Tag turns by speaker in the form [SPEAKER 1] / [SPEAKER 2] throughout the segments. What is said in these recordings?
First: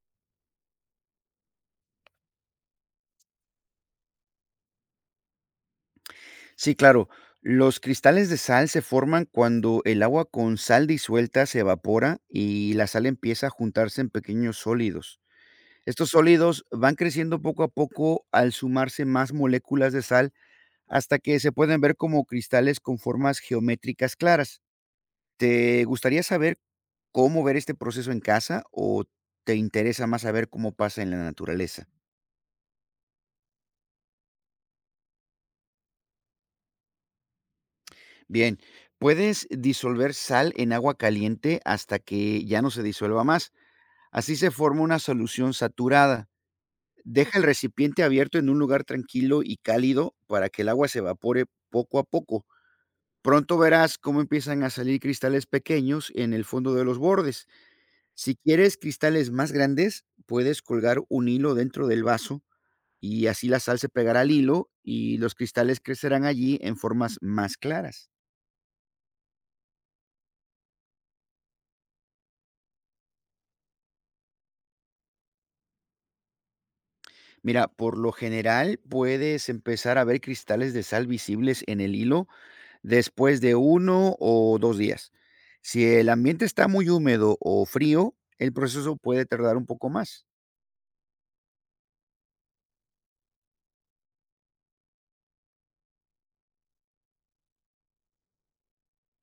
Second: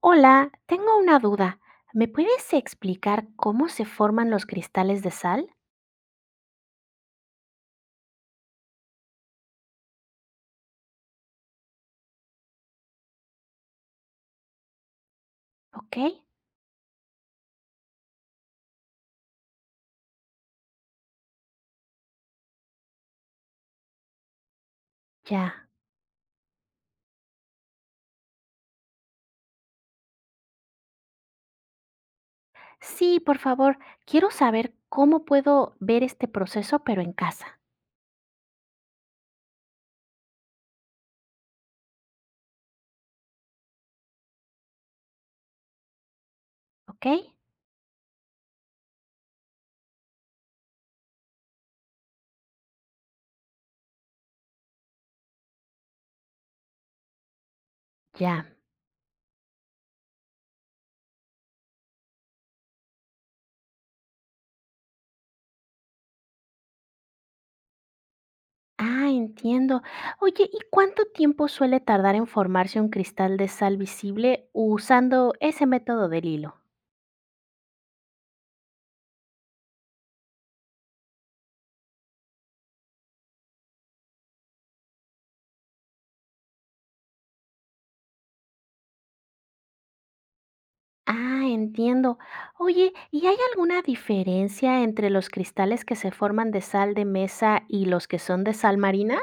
[SPEAKER 1] Hola, tengo una duda. ¿Me puedes explicar cómo se forman los cristales de sal?
[SPEAKER 2] Sí, claro. Los cristales de sal se forman cuando el agua con sal disuelta se evapora y la sal empieza a juntarse en pequeños sólidos.
[SPEAKER 1] Ok,
[SPEAKER 2] Estos sólidos van creciendo poco a poco al sumarse más moléculas de sal hasta que se pueden ver como cristales con formas geométricas claras.
[SPEAKER 1] ya.
[SPEAKER 2] ¿Te gustaría saber cómo ver este proceso en casa o te interesa más saber cómo pasa en la naturaleza?
[SPEAKER 1] Sí, por favor, quiero saber cómo puedo ver este proceso, pero en casa.
[SPEAKER 2] Bien, puedes disolver sal en agua caliente hasta que ya no se disuelva más. Así se forma una solución saturada.
[SPEAKER 1] Ok,
[SPEAKER 2] Deja el recipiente abierto en un lugar tranquilo y cálido para que el agua se evapore poco a poco. Pronto verás cómo empiezan a salir cristales pequeños en el fondo de los bordes. Si
[SPEAKER 1] ya.
[SPEAKER 2] quieres cristales más grandes, puedes colgar un hilo dentro del vaso y así la sal se pegará al hilo y los cristales crecerán allí en formas más claras.
[SPEAKER 1] Ah, entiendo. Oye, ¿y cuánto tiempo suele tardar en formarse un cristal de sal visible usando ese método del hilo?
[SPEAKER 2] Mira, por lo general puedes empezar a ver cristales de sal visibles en el hilo después de uno o 2 días. Si el ambiente está muy húmedo o frío, el proceso puede tardar un poco más.
[SPEAKER 1] Ah, entiendo. Oye, ¿y hay alguna diferencia entre los cristales que se forman de sal de mesa y los que son de sal marina?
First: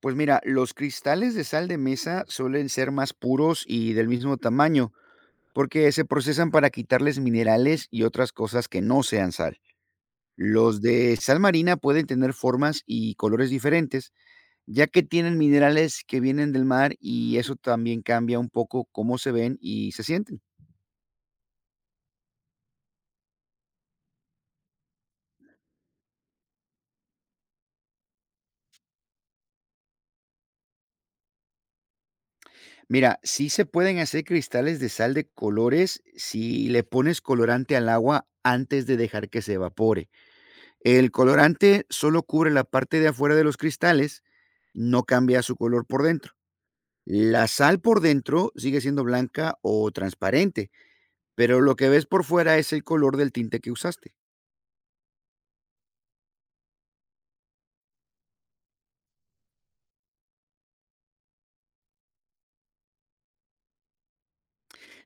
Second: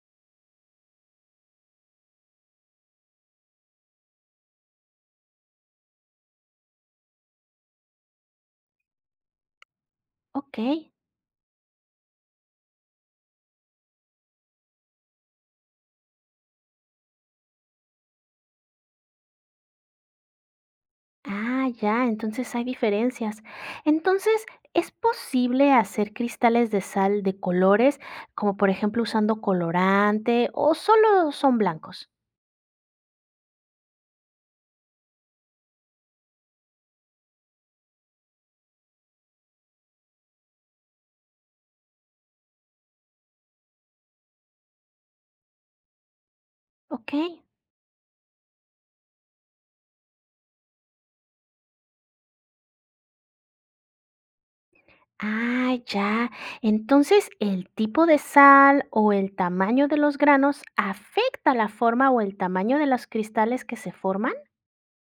[SPEAKER 2] Pues mira, los cristales de sal de mesa suelen ser más puros y del mismo tamaño, porque se procesan para quitarles minerales y otras cosas que no sean sal.
[SPEAKER 1] Ok.
[SPEAKER 2] Los de sal marina pueden tener formas y colores diferentes, ya que tienen minerales que vienen del mar y eso también cambia un poco cómo se ven y se sienten.
[SPEAKER 1] Ah, ya, entonces hay diferencias. Entonces, ¿es posible hacer cristales de sal de colores, como por ejemplo usando colorante o solo son blancos?
[SPEAKER 2] Mira, sí se pueden hacer cristales de sal de colores si le pones colorante al agua antes de dejar que se evapore. El colorante solo cubre la parte de afuera de los cristales, no cambia su color por dentro.
[SPEAKER 1] Ok.
[SPEAKER 2] La sal por dentro sigue siendo blanca o transparente, pero lo que ves por fuera es el color del tinte que usaste.
[SPEAKER 1] Ah, ya. Entonces, ¿el tipo de sal o el tamaño de los granos afecta la forma o el tamaño de los cristales que se forman?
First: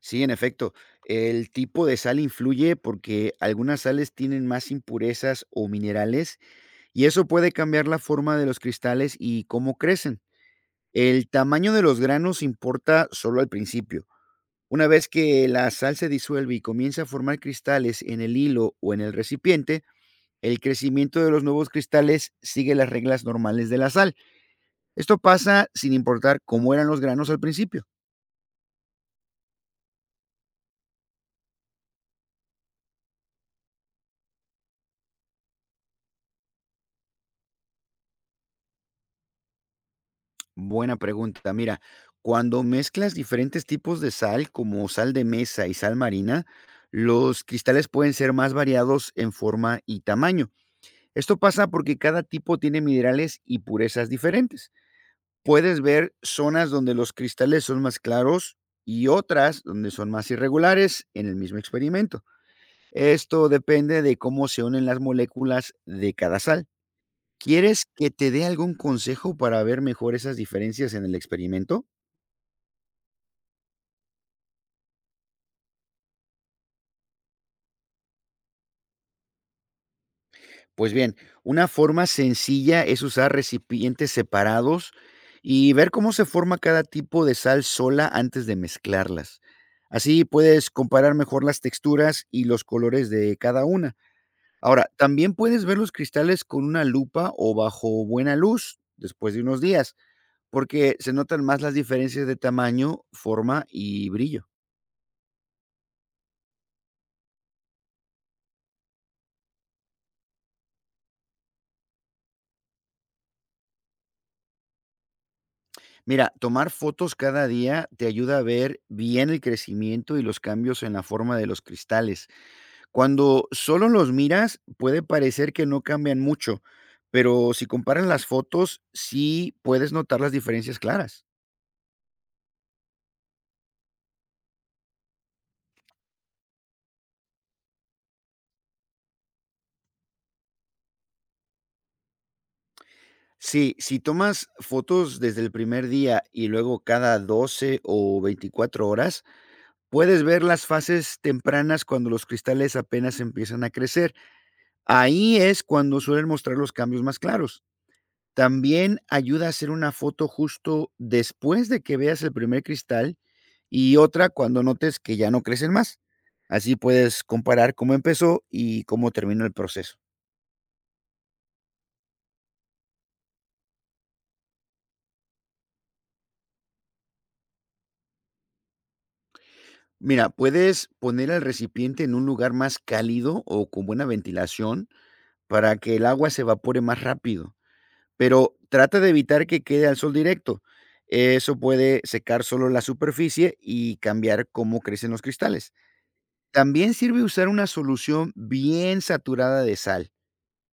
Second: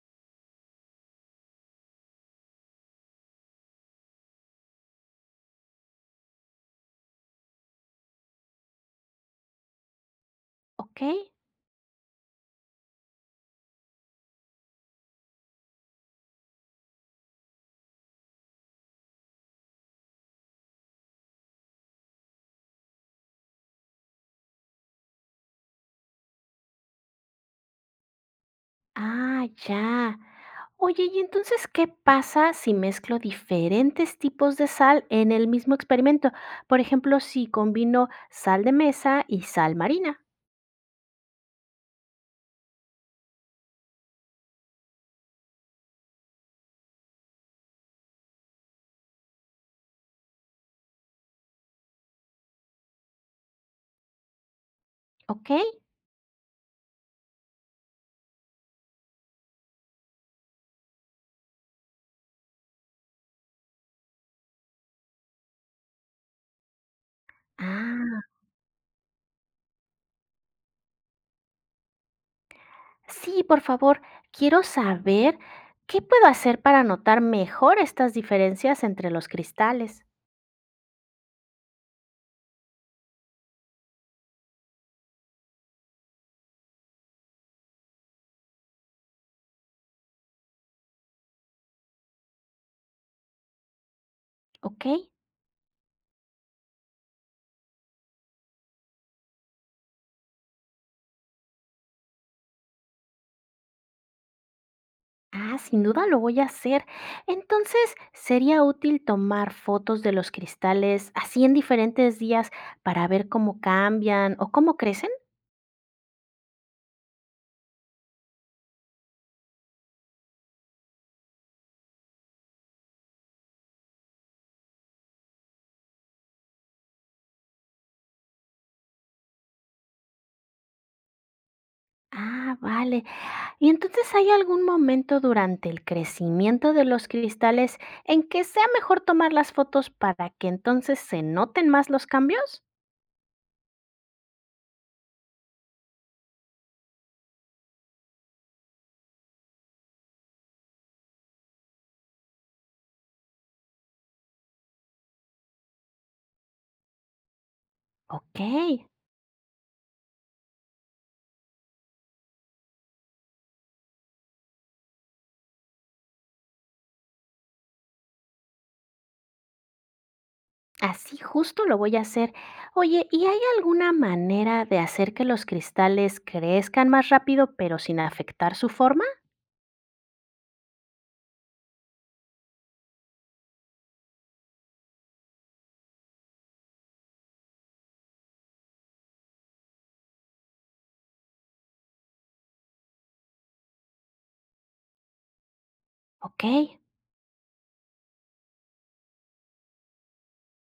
[SPEAKER 2] Sí, en efecto, el tipo de sal influye porque algunas sales tienen más impurezas o minerales y eso puede cambiar la forma de los cristales y cómo crecen.
[SPEAKER 1] Ok.
[SPEAKER 2] El tamaño de los granos importa solo al principio. Una vez que la sal se disuelve y comienza a formar cristales en el hilo o en el recipiente, el crecimiento de los nuevos cristales sigue las reglas normales de la sal. Esto pasa sin importar cómo eran los granos al principio.
[SPEAKER 1] Ah, ya. Oye, ¿y entonces qué pasa si mezclo diferentes tipos de sal en el mismo experimento? Por ejemplo, si combino sal de mesa y sal marina,
[SPEAKER 2] Buena pregunta. Mira, cuando mezclas diferentes tipos de sal, como sal de mesa y sal marina, los cristales pueden ser más variados en forma y tamaño. Esto pasa porque cada tipo tiene minerales y purezas diferentes.
[SPEAKER 1] ¿ok?
[SPEAKER 2] Puedes ver zonas donde los cristales son más claros y otras donde son más irregulares en el mismo experimento. Esto depende de cómo se unen las moléculas de cada sal. ¿Quieres que
[SPEAKER 1] Ah,
[SPEAKER 2] te dé algún consejo para ver mejor esas diferencias en el experimento?
[SPEAKER 1] sí, por favor, quiero saber qué puedo hacer para notar mejor estas diferencias entre los cristales,
[SPEAKER 2] Pues bien, una forma sencilla es usar recipientes separados y ver cómo se forma cada tipo de sal sola antes de mezclarlas. Así puedes comparar mejor las texturas y los colores de cada una.
[SPEAKER 1] ¿ok?
[SPEAKER 2] Ahora, también puedes ver los cristales con una lupa o bajo buena luz después de unos días, porque se notan más las diferencias de tamaño, forma y brillo.
[SPEAKER 1] Ah, sin duda lo voy a hacer. Entonces, ¿sería útil tomar fotos de los cristales así en diferentes días para ver cómo cambian o cómo crecen?
[SPEAKER 2] Mira, tomar fotos cada día te ayuda a ver bien el crecimiento y los cambios en la forma de los cristales. Cuando solo los miras, puede parecer que no cambian mucho, pero si comparas las fotos, sí puedes notar las diferencias claras.
[SPEAKER 1] Ah, vale. ¿Y entonces hay algún momento durante el crecimiento de los cristales en que sea mejor tomar las fotos para que entonces se noten más los cambios?
[SPEAKER 2] Sí, si tomas fotos desde el primer día y luego cada 12 o 24 horas, puedes ver las fases tempranas cuando los cristales apenas empiezan a crecer. Ahí es cuando suelen mostrar los cambios más claros.
[SPEAKER 1] Ok.
[SPEAKER 2] También ayuda a hacer una foto justo después de que veas el primer cristal y otra cuando notes que ya no crecen más. Así puedes comparar cómo empezó y cómo terminó el proceso.
[SPEAKER 1] Así justo lo voy a hacer. Oye, ¿y hay alguna manera de hacer que los cristales crezcan más rápido pero sin afectar su forma?
[SPEAKER 2] Mira, puedes poner el recipiente en un lugar más cálido o con buena ventilación para que el agua se evapore más rápido, pero trata de evitar que quede al sol directo. Eso puede secar solo la superficie y cambiar cómo crecen los cristales.
[SPEAKER 1] Ok.
[SPEAKER 2] También sirve usar una solución bien saturada de sal.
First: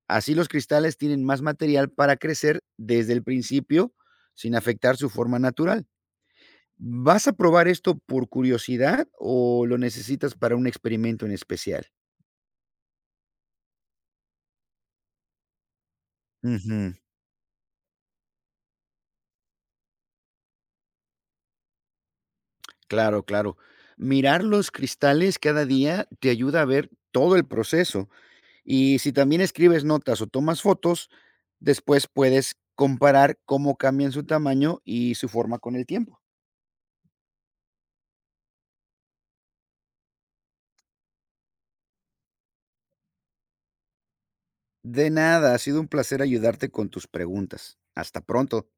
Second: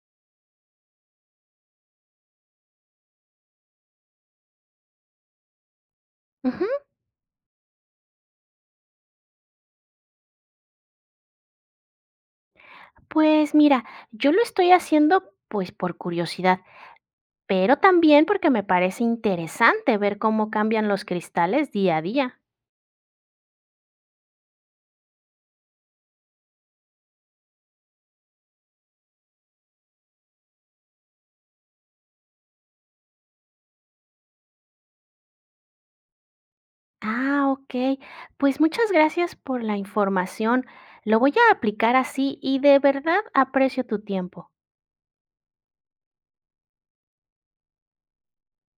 [SPEAKER 2] Así los cristales tienen más material para crecer desde el principio sin afectar su forma natural.
[SPEAKER 1] Ujú.
[SPEAKER 2] ¿Vas a probar esto por curiosidad o lo necesitas para un experimento en especial?
[SPEAKER 1] Pues mira, yo lo estoy haciendo pues por curiosidad,
[SPEAKER 2] Ujú.
[SPEAKER 1] pero también porque me parece interesante ver cómo cambian los cristales día a día.
[SPEAKER 2] Claro, claro. Mirar los cristales cada día te ayuda a ver todo el proceso, y si también escribes notas o tomas fotos, después puedes comparar cómo cambian su tamaño y su forma con el tiempo.
[SPEAKER 1] Ah, ok. Pues muchas gracias por la información. Lo voy a aplicar así y de verdad aprecio tu tiempo.
[SPEAKER 2] De nada, ha sido un placer ayudarte con tus preguntas. Hasta pronto.